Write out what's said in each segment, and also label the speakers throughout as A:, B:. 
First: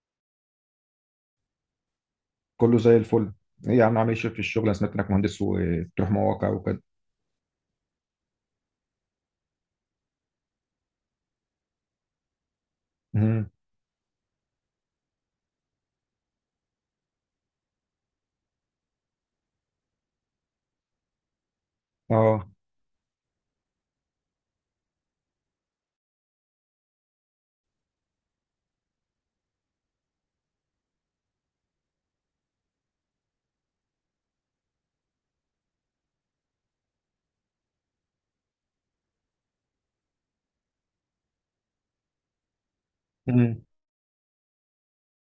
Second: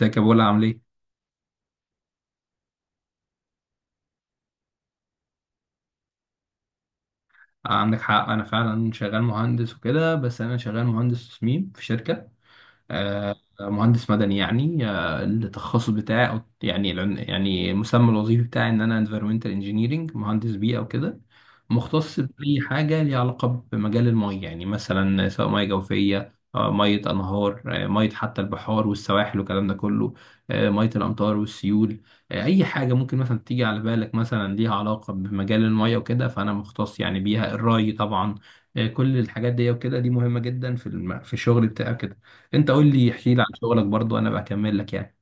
A: ازيك يا بولا عامل ايه؟
B: كله زي الفل. ايه يا عم، عامل ايه في الشغل؟ انا سمعت انك مهندس وبتروح مواقع وكده.
A: آه، عندك حق انا فعلا شغال مهندس وكده، بس انا شغال مهندس تصميم في شركة. آه،
B: امم
A: مهندس مدني يعني. التخصص بتاعي، أو يعني المسمى الوظيفي بتاعي إن أنا environmental engineering، مهندس بيئة وكده. مختص
B: اه
A: بأي حاجة ليها علاقة بمجال المية، يعني مثلا سواء مية جوفية، مية أنهار، مية حتى البحار والسواحل والكلام ده كله، مية الأمطار والسيول. أي حاجة ممكن مثلا تيجي على بالك مثلا ليها علاقة بمجال المية وكده، فأنا مختص يعني بيها، الري طبعا. كل الحاجات دي وكده، دي مهمة جدا في الشغل بتاعك. انت قول لي، احكي لي عن
B: امم
A: شغلك برضو، انا بكمل لك يعني.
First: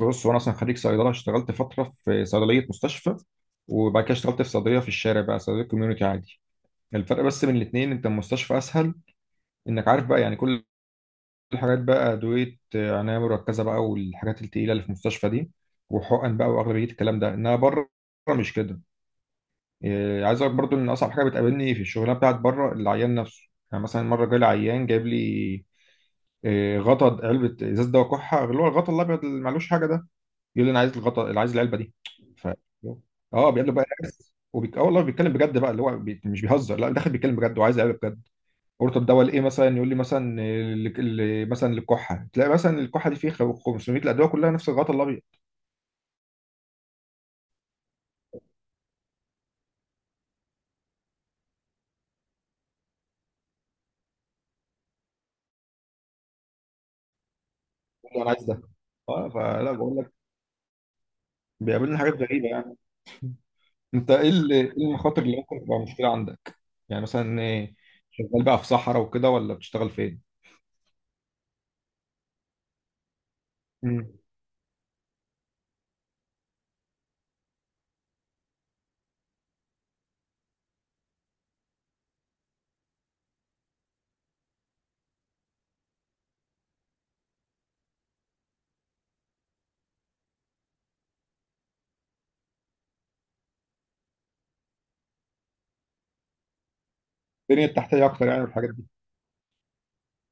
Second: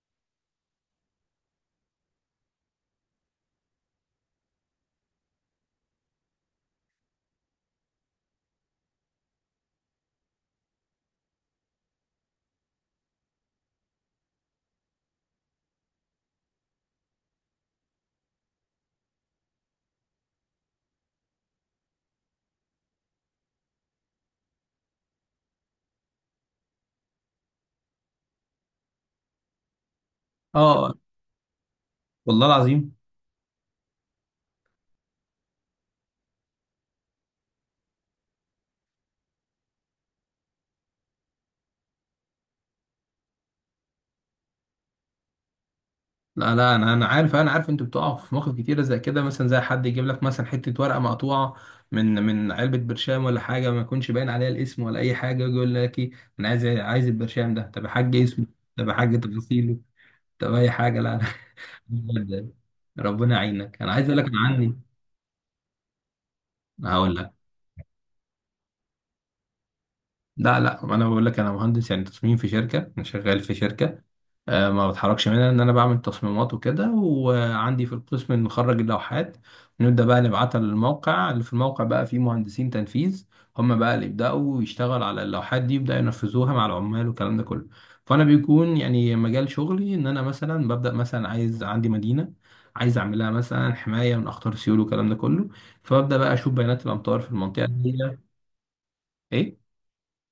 B: بص، وانا اصلا خريج صيدله، اشتغلت فتره في صيدليه مستشفى، وبعد كده اشتغلت في صيدليه في الشارع بقى، صيدليه كوميونتي عادي. الفرق بس بين الاثنين انت المستشفى اسهل، انك عارف بقى يعني كل الحاجات بقى ادويه، عنايه مركزه بقى والحاجات التقيله اللي في المستشفى دي وحقن بقى، واغلبيه الكلام ده انها بره، مش كده؟ عايز اقول لك برضو ان اصعب حاجه بتقابلني في الشغلانه بتاعت بره العيان نفسه. يعني مثلا مره جالي عيان جايب لي غطا علبه ازاز دواء كحه، اللي هو الغطا الابيض اللي معلوش حاجه ده. يقول لي انا
A: اه.
B: عايز الغطا، اللي عايز العلبه دي.
A: والله
B: ف
A: العظيم.
B: اه، بيقابله بقى ناس، اه والله بيتكلم بجد بقى، مش بيهزر، لا، داخل بيتكلم بجد وعايز العلبه بجد. قلت طب دواء لايه؟ مثلا يقول لي مثلا مثلا للكحه، تلاقي مثلا الكحه دي فيه 500 الادويه كلها نفس الغطا الابيض.
A: لا لا، انا عارف انتوا بتقعوا في مواقف كتيره زي كده، مثلا زي حد يجيب لك مثلا حته ورقه مقطوعه من علبه برشام ولا حاجه، ما يكونش باين عليها الاسم ولا اي حاجه، يجي يقول لك ايه، انا عايز البرشام ده. طب يا
B: يقول
A: حاج
B: لي انا عايز
A: اسمه؟
B: ده.
A: طب يا حاج
B: اه، فلا
A: تفاصيله؟
B: بقول لك،
A: طب اي حاجه؟ لا
B: بيقابلنا حاجات
A: لا.
B: غريبه يعني.
A: ربنا يعينك. انا عايز
B: انت
A: اقول لك
B: ايه
A: أنا
B: ايه
A: عني.
B: المخاطر اللي ممكن تبقى مشكله عندك؟ يعني
A: هقول لك.
B: مثلا، شغال بقى في صحراء وكده ولا بتشتغل
A: لا لا، انا بقول لك انا مهندس يعني تصميم في شركه، انا شغال في شركه.
B: فين؟
A: ما بتحركش منها، ان انا بعمل تصميمات وكده، وعندي في القسم نخرج اللوحات ونبدا بقى نبعتها للموقع، اللي في الموقع بقى فيه مهندسين تنفيذ، هم بقى اللي يبداوا يشتغلوا على اللوحات دي، يبداوا ينفذوها مع العمال والكلام ده كله. فانا بيكون يعني مجال شغلي ان انا مثلا ببدا، مثلا عايز عندي مدينه عايز اعملها مثلا حمايه من اخطار سيول والكلام ده كله، فببدا بقى اشوف بيانات الامطار في
B: البنيه
A: المنطقه دي.
B: التحتيه اكتر يعني والحاجات دي؟
A: ايه.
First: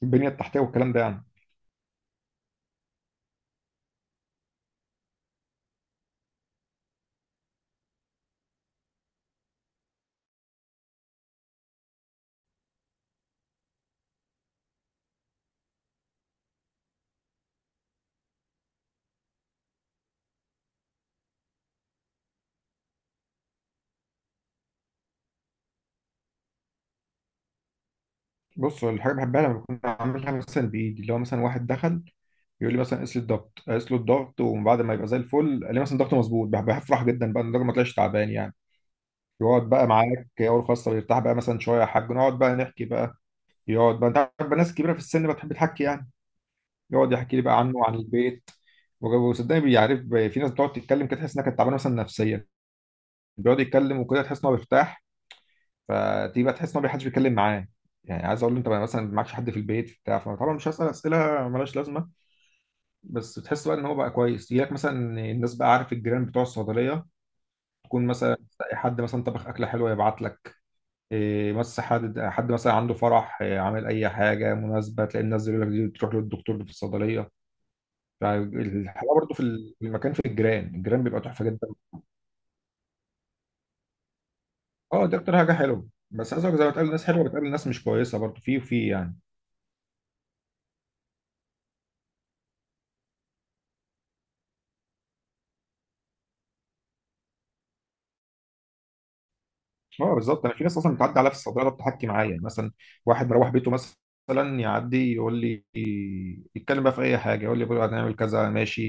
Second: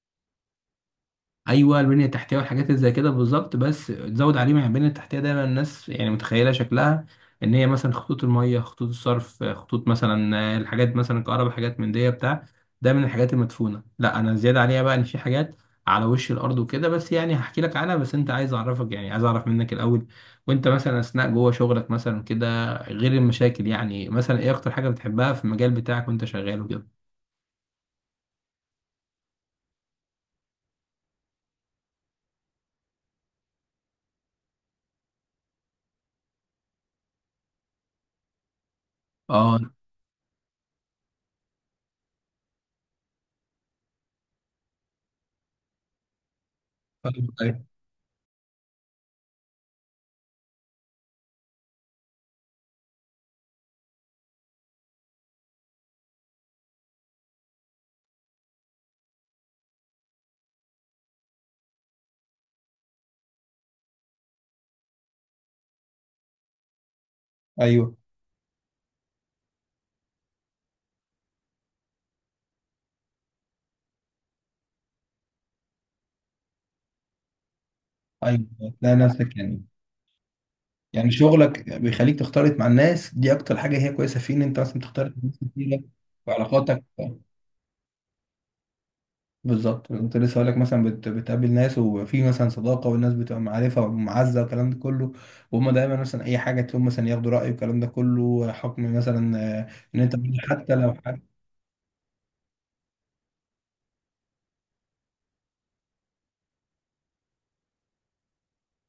B: البنيه التحتيه والكلام ده يعني؟
A: ايوه، البنيه التحتيه والحاجات اللي زي كده بالظبط، بس تزود عليه، مع البنيه التحتيه دايما الناس يعني متخيله شكلها ان هي مثلا خطوط الميه، خطوط الصرف، خطوط مثلا الحاجات مثلا الكهرباء، حاجات من دي بتاع، ده من الحاجات المدفونه. لا، انا زياده عليها بقى ان في حاجات على وش الارض وكده، بس يعني هحكي لك عنها. بس انت عايز اعرفك، يعني عايز اعرف منك الاول. وانت مثلا اثناء جوه شغلك مثلا كده، غير المشاكل، يعني مثلا ايه اكتر حاجه بتحبها في المجال بتاعك وانت شغال وكده؟
B: بص، الحاجه بحبها لما بكون عاملها مثلا بايدي، اللي هو مثلا واحد دخل يقول لي مثلا قيس لي الضغط، قيس له الضغط ومن بعد ما يبقى زي الفل، قال لي مثلا ضغطه مظبوط، بفرح جدا بقى إن الراجل ما طلعش تعبان يعني.
A: اه.
B: يقعد بقى معاك اول خاصه، ويرتاح بقى مثلا شويه، يا حاج نقعد بقى نحكي بقى. يقعد بقى، انت عارف بقى ناس كبيره في السن بتحب تحكي يعني. يقعد يحكي
A: فاهمك.
B: لي بقى
A: ايوه
B: عنه وعن البيت. وصدقني بيعرف. في ناس بتقعد تتكلم كده، تحس انها كانت تعبانه مثلا نفسيا، بيقعد يتكلم وكده تحس ان هو بيرتاح. فدي بقى تحس ان هو حدش بيتكلم معاه، يعني عايز اقول له انت بقى مثلا معكش حد في البيت بتاع، فطبعا مش هسال اسئله ملهاش لازمه، بس تحس بقى ان هو بقى كويس. يجي لك مثلا الناس بقى، عارف الجيران بتوع الصيدليه،
A: ايوه.
B: تكون مثلا تلاقي حد مثلا طبخ اكله حلوه يبعت لك، إيه بس حد مثلا عنده فرح، إيه، عامل اي حاجه مناسبه، تلاقي الناس يقول لك دي تروح للدكتور اللي في الصيدليه.
A: ايوه، تلاقي
B: فالحلاوه برضه
A: نفسك
B: في
A: يعني،
B: في المكان، في الجيران، الجيران
A: يعني
B: بيبقى تحفه جدا.
A: شغلك بيخليك تختلط مع الناس دي، اكتر حاجه هي كويسه فيه ان انت مثلا
B: اه
A: بتختلط
B: دي
A: مع ناس
B: اكتر حاجه
A: كتيره.
B: حلوه،
A: في
B: بس عايز اقول لك زي ما
A: علاقاتك
B: بتقابل ناس حلوه بتقابل ناس مش كويسه برضه، في يعني.
A: بالظبط. كنت لسه هقول لك مثلا بتقابل ناس وفي مثلا صداقه، والناس بتبقى معرفه ومعزه والكلام ده كله، وهم دايما مثلا اي حاجه تقوم مثلا ياخدوا راي، والكلام ده كله حكم مثلا، ان انت
B: اه بالظبط، انا في
A: حتى
B: ناس
A: لو
B: اصلا بتعدي
A: حاجه.
B: عليا في الصيدله بتحكي معايا، يعني مثلا واحد مروح بيته مثلا يعدي يقول لي، يتكلم بقى في اي حاجه، يقول لي بكره هنعمل كذا، ماشي.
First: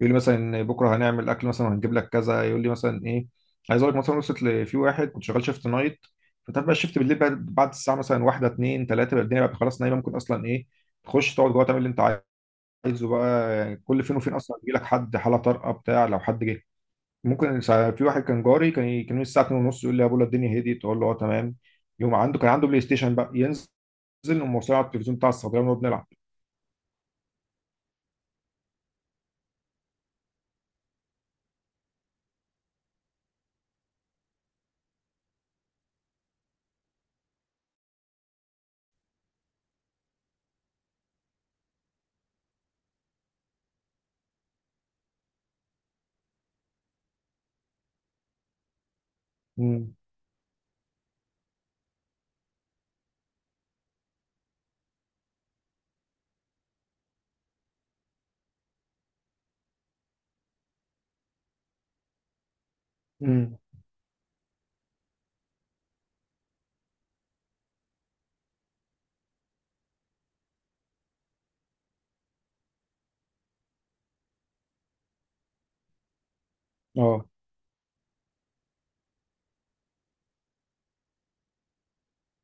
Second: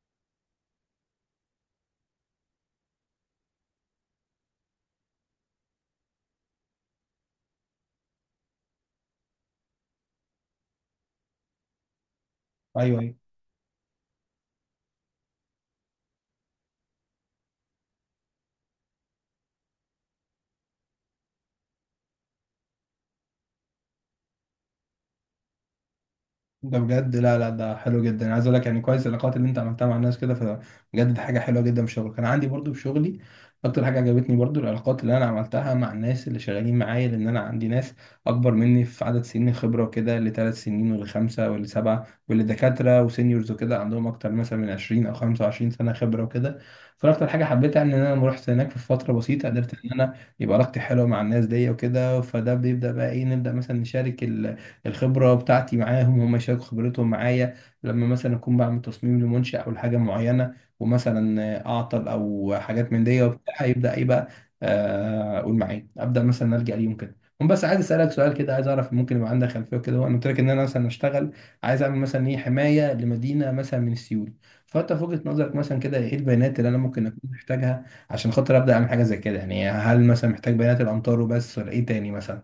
B: يقول لي مثلا بكره هنعمل اكل مثلا وهنجيب لك كذا، يقول لي مثلا ايه. عايز اقول لك مثلا، في واحد كنت شغال شيفت نايت، فانت عارف بقى الشيفت بالليل بقى بعد الساعه مثلا واحده اتنين تلاته بقى الدنيا بقى خلاص نايمه، ممكن اصلا ايه، تخش تقعد جوه تعمل اللي انت
A: ايوه.
B: عايزه
A: أيوه.
B: بقى يعني. كل فين وفين اصلا يجي لك حد حاله طارئه بتاع، لو حد جه. في واحد كان جاري، كان يجي الساعه 2 ونص يقول لي يا بولا الدنيا هديت، اقول له اه تمام. يوم عنده كان عنده بلاي ستيشن بقى، ينزل، نقوم موصلين على التلفزيون بتاع الصيدليه ونقعد نلعب.
A: ده بجد. لا لا، ده حلو جدا. انا عايز اقول لك يعني كويس العلاقات اللي انت عملتها مع الناس كده، فبجد دي حاجه حلوه جدا في شغلك. انا عندي برضو في شغلي اكتر حاجه عجبتني برضو، العلاقات اللي انا عملتها مع الناس اللي شغالين معايا. لان انا عندي ناس اكبر مني في عدد سنين خبره وكده، اللي ثلاث سنين، واللي خمسه، واللي سبعه، واللي دكاتره وسينيورز وكده عندهم اكتر مثلا من 20 او 25 سنه خبره وكده. فانا اكتر حاجه حبيتها ان انا لما رحت هناك في فتره بسيطه قدرت ان
B: امم
A: انا يبقى علاقتي حلوه مع الناس دي وكده، فده بيبدا بقى ايه، نبدا مثلا نشارك الخبرة بتاعتي معاهم، هم يشاركوا خبرتهم معايا. لما مثلا أكون بعمل تصميم لمنشأ أو لحاجة معينة، ومثلا أعطل أو حاجات من دي
B: امم
A: وبتاع، يبدأ إيه بقى، أقول معايا، أبدأ مثلا ألجأ ليهم كده هم. بس عايز أسألك سؤال كده، عايز أعرف ممكن يبقى عندك خلفية كده. هو أنا قلت لك إن أنا مثلا أشتغل، عايز أعمل مثلا إيه حماية لمدينة مثلا من السيول. فأنت في وجهة نظرك مثلا كده، إيه البيانات اللي أنا ممكن أكون
B: اه
A: محتاجها عشان خاطر أبدأ أعمل حاجة زي كده؟ يعني هل مثلا محتاج بيانات الأمطار وبس ولا إيه تاني مثلا؟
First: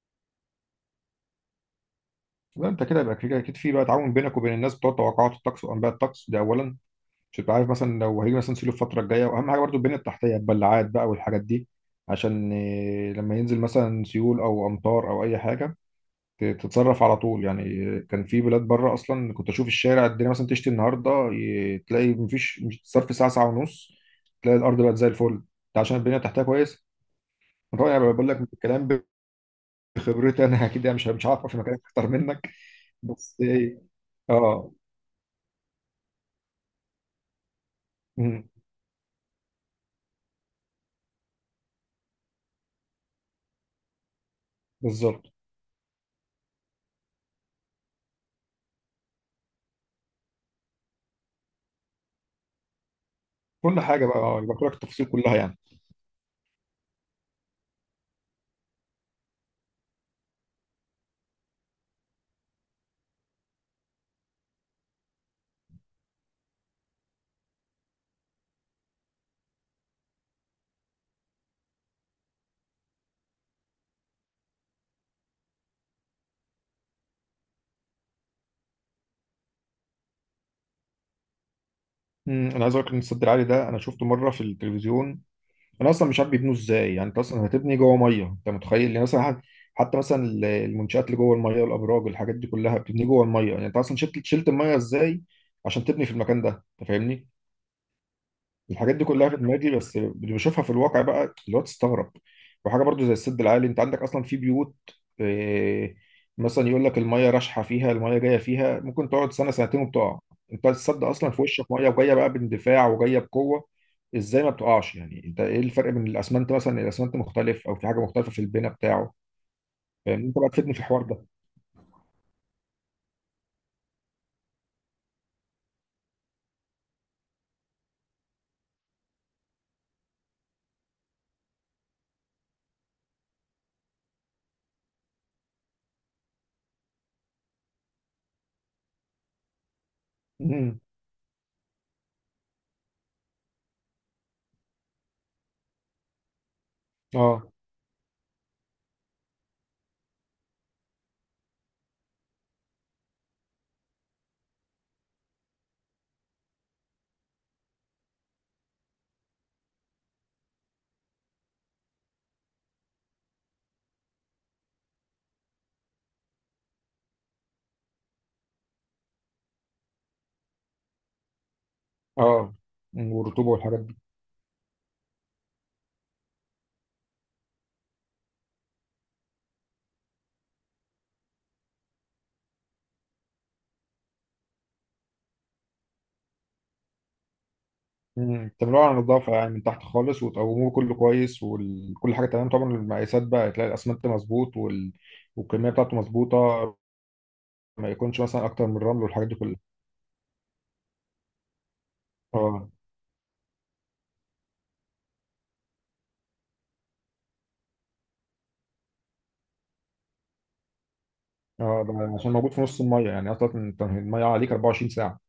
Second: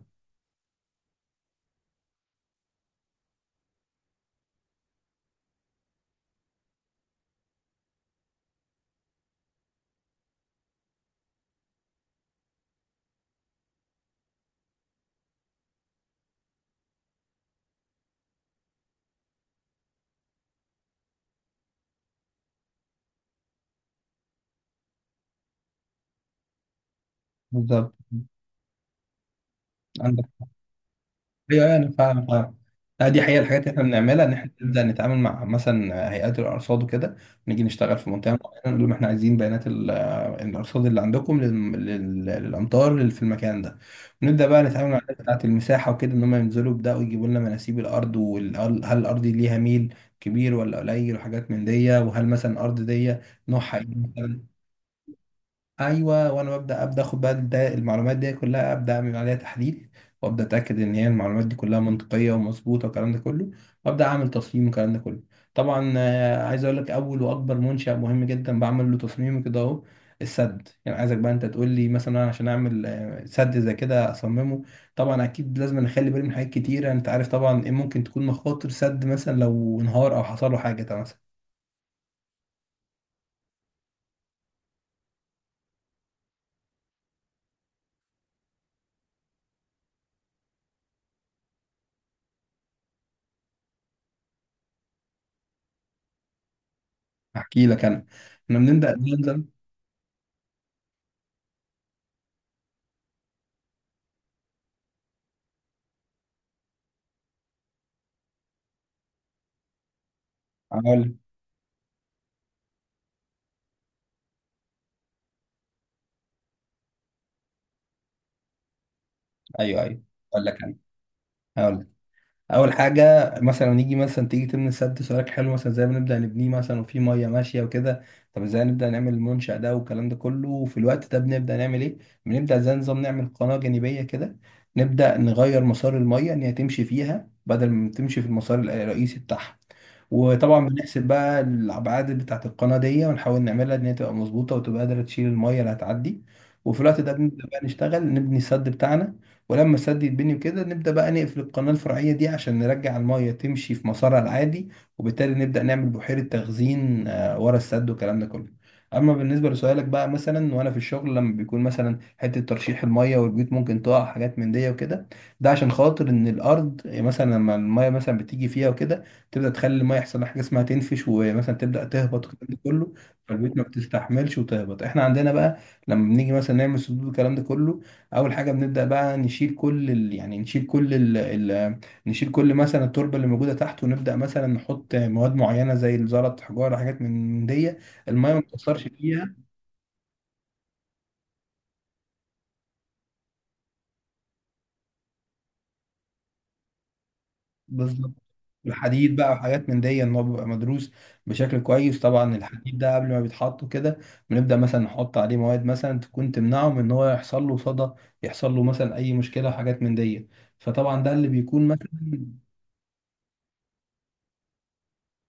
B: لا، انت كده يبقى كده اكيد في بقى تعاون بينك وبين الناس بتوع توقعات الطقس وانباء الطقس، ده اولا، عشان تبقى عارف مثلا لو هيجي مثلا سيلو الفتره الجايه. واهم حاجه برضو البنيه التحتيه، البلاعات بقى والحاجات دي، عشان لما ينزل مثلا سيول او امطار او اي حاجه، تتصرف على طول يعني. كان في بلاد بره اصلا كنت اشوف الشارع، الدنيا مثلا تشتي النهارده، تلاقي مفيش صرف، ساعه ساعه ونص تلاقي الارض بقت زي الفل، ده عشان البنيه تحتها كويس.
A: بالظبط.
B: طبعا انا بقول لك من الكلام، بخبرتي انا اكيد يعني مش عارفه، في
A: ايوه.
B: مكان
A: أيوة، انا
B: اكتر
A: فاهم
B: منك.
A: فاهم. لا، دي
B: بس
A: حقيقة الحاجات اللي احنا
B: ايه.
A: بنعملها، ان احنا
B: اه.
A: نبدا نتعامل مع مثلا هيئات الارصاد وكده، نيجي نشتغل في منطقه
B: مم،
A: معينه نقول لهم احنا عايزين بيانات الارصاد اللي عندكم للامطار اللي في المكان ده. ونبدا بقى نتعامل مع الناس
B: بالظبط.
A: بتاعه المساحه وكده، ان هم ينزلوا يبداوا يجيبوا لنا مناسيب الارض، وهل الارض دي ليها ميل كبير ولا قليل، وحاجات من دي، وهل مثلا الارض دي نوعها
B: كل
A: ايه
B: حاجه بقى اه
A: مثلا.
B: يبقى لك التفاصيل كلها يعني.
A: ايوه، وانا ببدا ابدا اخد بقى ده المعلومات دي كلها، ابدا اعمل عليها تحليل، وابدا اتاكد ان هي المعلومات دي كلها منطقيه ومظبوطه والكلام ده كله، وابدا اعمل تصميم والكلام ده كله. طبعا، عايز اقول لك اول واكبر منشا مهم جدا بعمل له تصميم كده اهو، السد. يعني عايزك بقى انت تقول لي مثلا، أنا عشان اعمل سد زي كده اصممه، طبعا اكيد لازم اخلي بالي من حاجات كتيره. انت عارف طبعا ايه ممكن تكون مخاطر سد مثلا لو انهار او حصل له حاجه طبعا مثلا.
B: انا عايز اقول لك ان السد العالي ده انا شفته مره في التلفزيون. انا اصلا مش عارف بيبنوا ازاي، يعني انت اصلا هتبني جوه ميه، انت متخيل يعني مثلا، حتى مثلا المنشات اللي جوه الميه، الابراج، الحاجات دي كلها بتبني جوه الميه، يعني انت اصلا شلت الميه ازاي عشان تبني في المكان ده؟ انت فاهمني؟
A: احكي لك انا، احنا
B: الحاجات
A: بنبدا
B: دي كلها في
A: ننزل.
B: دماغي بس اللي بشوفها في الواقع بقى اللي هو تستغرب. وحاجه برضو زي السد العالي، انت عندك اصلا في بيوت، آه، مثلا يقول لك الميه راشحه فيها، الميه جايه فيها، ممكن تقعد سنه سنتين وبتقع. انت السد
A: اقول.
B: اصلا في وشك ميه وجايه بقى باندفاع وجايه بقوه، ازاي ما بتقعش يعني؟ انت ايه الفرق بين الاسمنت مثلا، الاسمنت مختلف او في حاجه مختلفه في البناء بتاعه؟
A: ايوه ايوه.
B: فاهم؟ انت
A: اقول
B: بقى
A: لك.
B: تفيدني في الحوار ده.
A: هقول لك. اول حاجه مثلا نيجي مثلا تيجي تبني سد، سؤالك حلو، مثلا ازاي بنبدا نبنيه مثلا وفي ميه ماشيه وكده؟ طب ازاي نبدا نعمل المنشا ده والكلام ده كله وفي الوقت ده بنبدا نعمل ايه؟ بنبدا زي نظام نعمل قناه جانبيه كده، نبدا نغير مسار الميه ان هي تمشي فيها بدل ما تمشي في المسار الرئيسي بتاعها. وطبعا
B: مم.
A: بنحسب بقى الابعاد بتاعه القناه دي، ونحاول نعملها ان هي تبقى مظبوطه وتبقى قادره تشيل الميه اللي هتعدي. وفي الوقت ده
B: اه.
A: بنبدا بقى نشتغل نبني السد بتاعنا. ولما السد يتبني وكده، نبدا بقى نقفل القناه الفرعيه دي عشان نرجع الميه تمشي في مسارها العادي، وبالتالي نبدا نعمل بحيره تخزين ورا السد والكلام ده كله. اما بالنسبه لسؤالك بقى، مثلا وانا في الشغل لما بيكون مثلا حته ترشيح الميه والبيوت ممكن تقع حاجات من دي وكده، ده عشان خاطر ان الارض يعني مثلا لما الميه مثلا بتيجي فيها وكده تبدا تخلي الميه يحصل لها حاجه اسمها تنفش، ومثلا تبدا تهبط والكلام
B: اه
A: ده كله،
B: والرطوبه
A: فالبيوت ما
B: والحاجات.
A: بتستحملش وتهبط. احنا عندنا بقى لما بنيجي مثلا نعمل سدود والكلام ده كله، اول حاجه بنبدا بقى نشيل كل ال... يعني نشيل كل ال... ال... نشيل كل مثلا التربه اللي موجوده تحت، ونبدا مثلا نحط مواد معينه زي الزلط، حجاره، حاجات من دي، الميه ما
B: مم. تعملوها
A: بتاثرش
B: على نظافة
A: فيها.
B: يعني من تحت خالص، وتقوموه كله كويس وكل حاجة تمام، طبعا المقاسات بقى تلاقي الأسمنت مظبوط والكمية بتاعته مظبوطة، ما
A: بالظبط.
B: يكونش مثلا أكتر من الرمل
A: الحديد
B: والحاجات
A: بقى
B: دي كلها.
A: وحاجات من دي ان هو بيبقى مدروس بشكل كويس. طبعا
B: اه.
A: الحديد ده قبل ما بيتحط كده، بنبدا مثلا نحط عليه مواد مثلا تكون تمنعه من ان هو يحصل له صدى، يحصل له مثلا اي مشكله وحاجات من دي، فطبعا ده اللي بيكون
B: اه ده
A: مثلا.
B: عشان موجود في نص المية، يعني أصلا أنت المية عليك 24 ساعة.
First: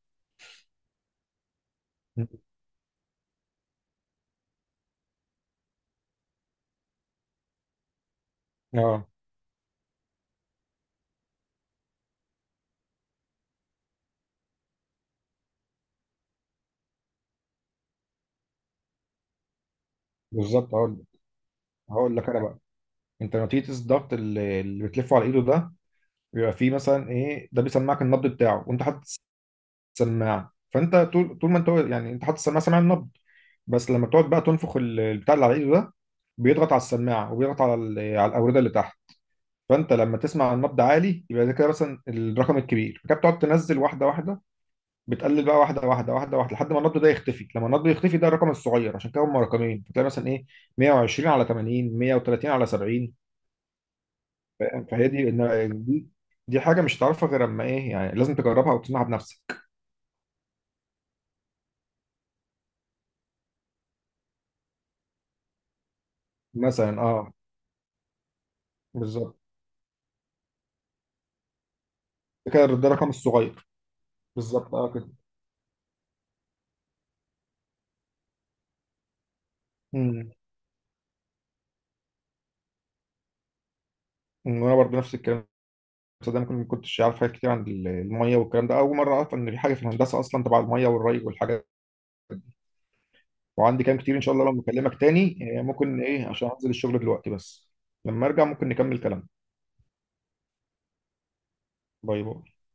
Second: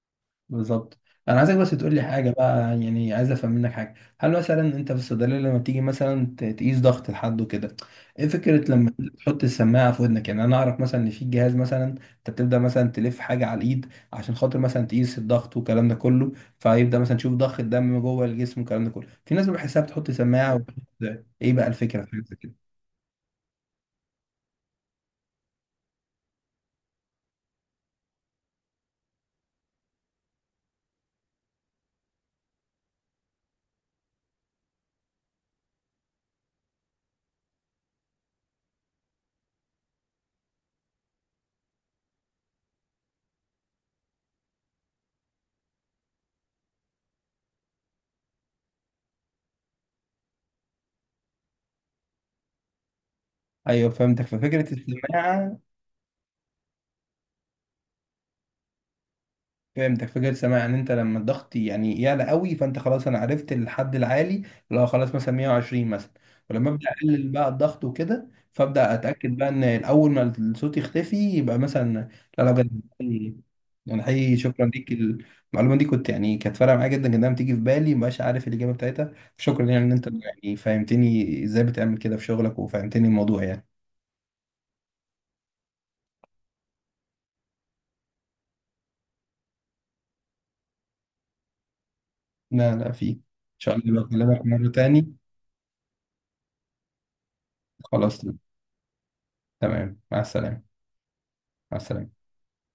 A: بالظبط. انا عايزك بس تقول لي
B: مم.
A: حاجه بقى، يعني عايز افهم منك حاجه. هل مثلا انت في الصيدليه لما بتيجي مثلا تقيس ضغط لحد وكده، ايه فكره لما
B: اه
A: تحط السماعه في ودنك؟ يعني انا اعرف مثلا ان في جهاز مثلا انت بتبدا مثلا تلف حاجه على الايد عشان خاطر مثلا تقيس الضغط والكلام ده كله، فيبدا مثلا تشوف ضخ الدم جوه الجسم والكلام ده كله. في ناس بحسها بتحط سماعه
B: بالظبط.
A: وبتحط.
B: هقول
A: ايه بقى الفكره
B: هقول لك
A: في
B: أنا
A: كده؟
B: بقى. أنت لما تيجي تقيس الضغط، اللي بتلفه على إيده ده، بيبقى فيه مثلا إيه، ده بيسمعك النبض بتاعه وأنت حاطط السماعة. فأنت طول ما أنت يعني أنت حاطط السماعة، سامع النبض، بس لما بتقعد بقى تنفخ البتاع اللي على ايده ده، بيضغط على السماعه وبيضغط على على الاورده اللي تحت. فانت لما تسمع النبض عالي يبقى ده كده مثلا الرقم الكبير، فكده بتقعد تنزل واحده واحده، بتقلل بقى واحده واحده واحده واحده لحد ما النبض ده يختفي. لما النبض يختفي ده الرقم الصغير، عشان كده هم رقمين. فتلاقي مثلا ايه، 120 على 80، 130 على 70.
A: ايوه فهمتك، ففكره
B: فاهم؟ فهي دي
A: السماعه،
B: دي دي حاجه مش هتعرفها غير اما ايه، يعني لازم تجربها وتسمعها بنفسك.
A: فهمتك. فكرة سامع يعني انت لما الضغط يعني يعلى قوي، فانت خلاص انا عرفت الحد العالي، اللي هو خلاص مثلا 120 مثلا. ولما ابدا
B: مثلا
A: اقلل
B: اه.
A: بقى الضغط وكده فابدا اتاكد
B: بالظبط.
A: بقى ان الاول ما الصوت يختفي يبقى مثلا. لا لا،
B: ده كده
A: بجد،
B: ده الرقم
A: حقيقي-
B: الصغير.
A: يعني حقيقي شكرا
B: بالظبط
A: ليك
B: اه كده.
A: المعلومه دي، كنت يعني كانت فارقه معايا جدا جدا، بتيجي في بالي مبقاش عارف الاجابه بتاعتها. شكرا يعني ان انت
B: امم.
A: يعني فهمتني ازاي بتعمل كده في شغلك وفهمتني الموضوع يعني.
B: وانا برضه نفس الكلام، ده انا ما كنتش عارف حاجات كتير عن الميه والكلام ده، اول مره اعرف ان في حاجه في الهندسه اصلا تبع الميه والري والحاجات.
A: لا لا، في ان شاء
B: وعندي كلام
A: الله
B: كتير ان شاء
A: بكلمك
B: الله لما
A: مره
B: اكلمك
A: تاني.
B: تاني. ممكن ايه عشان انزل الشغل دلوقتي بس،
A: خلاص.
B: لما ارجع ممكن نكمل كلام.
A: تمام. مع السلامه. مع السلامه.
B: باي باي.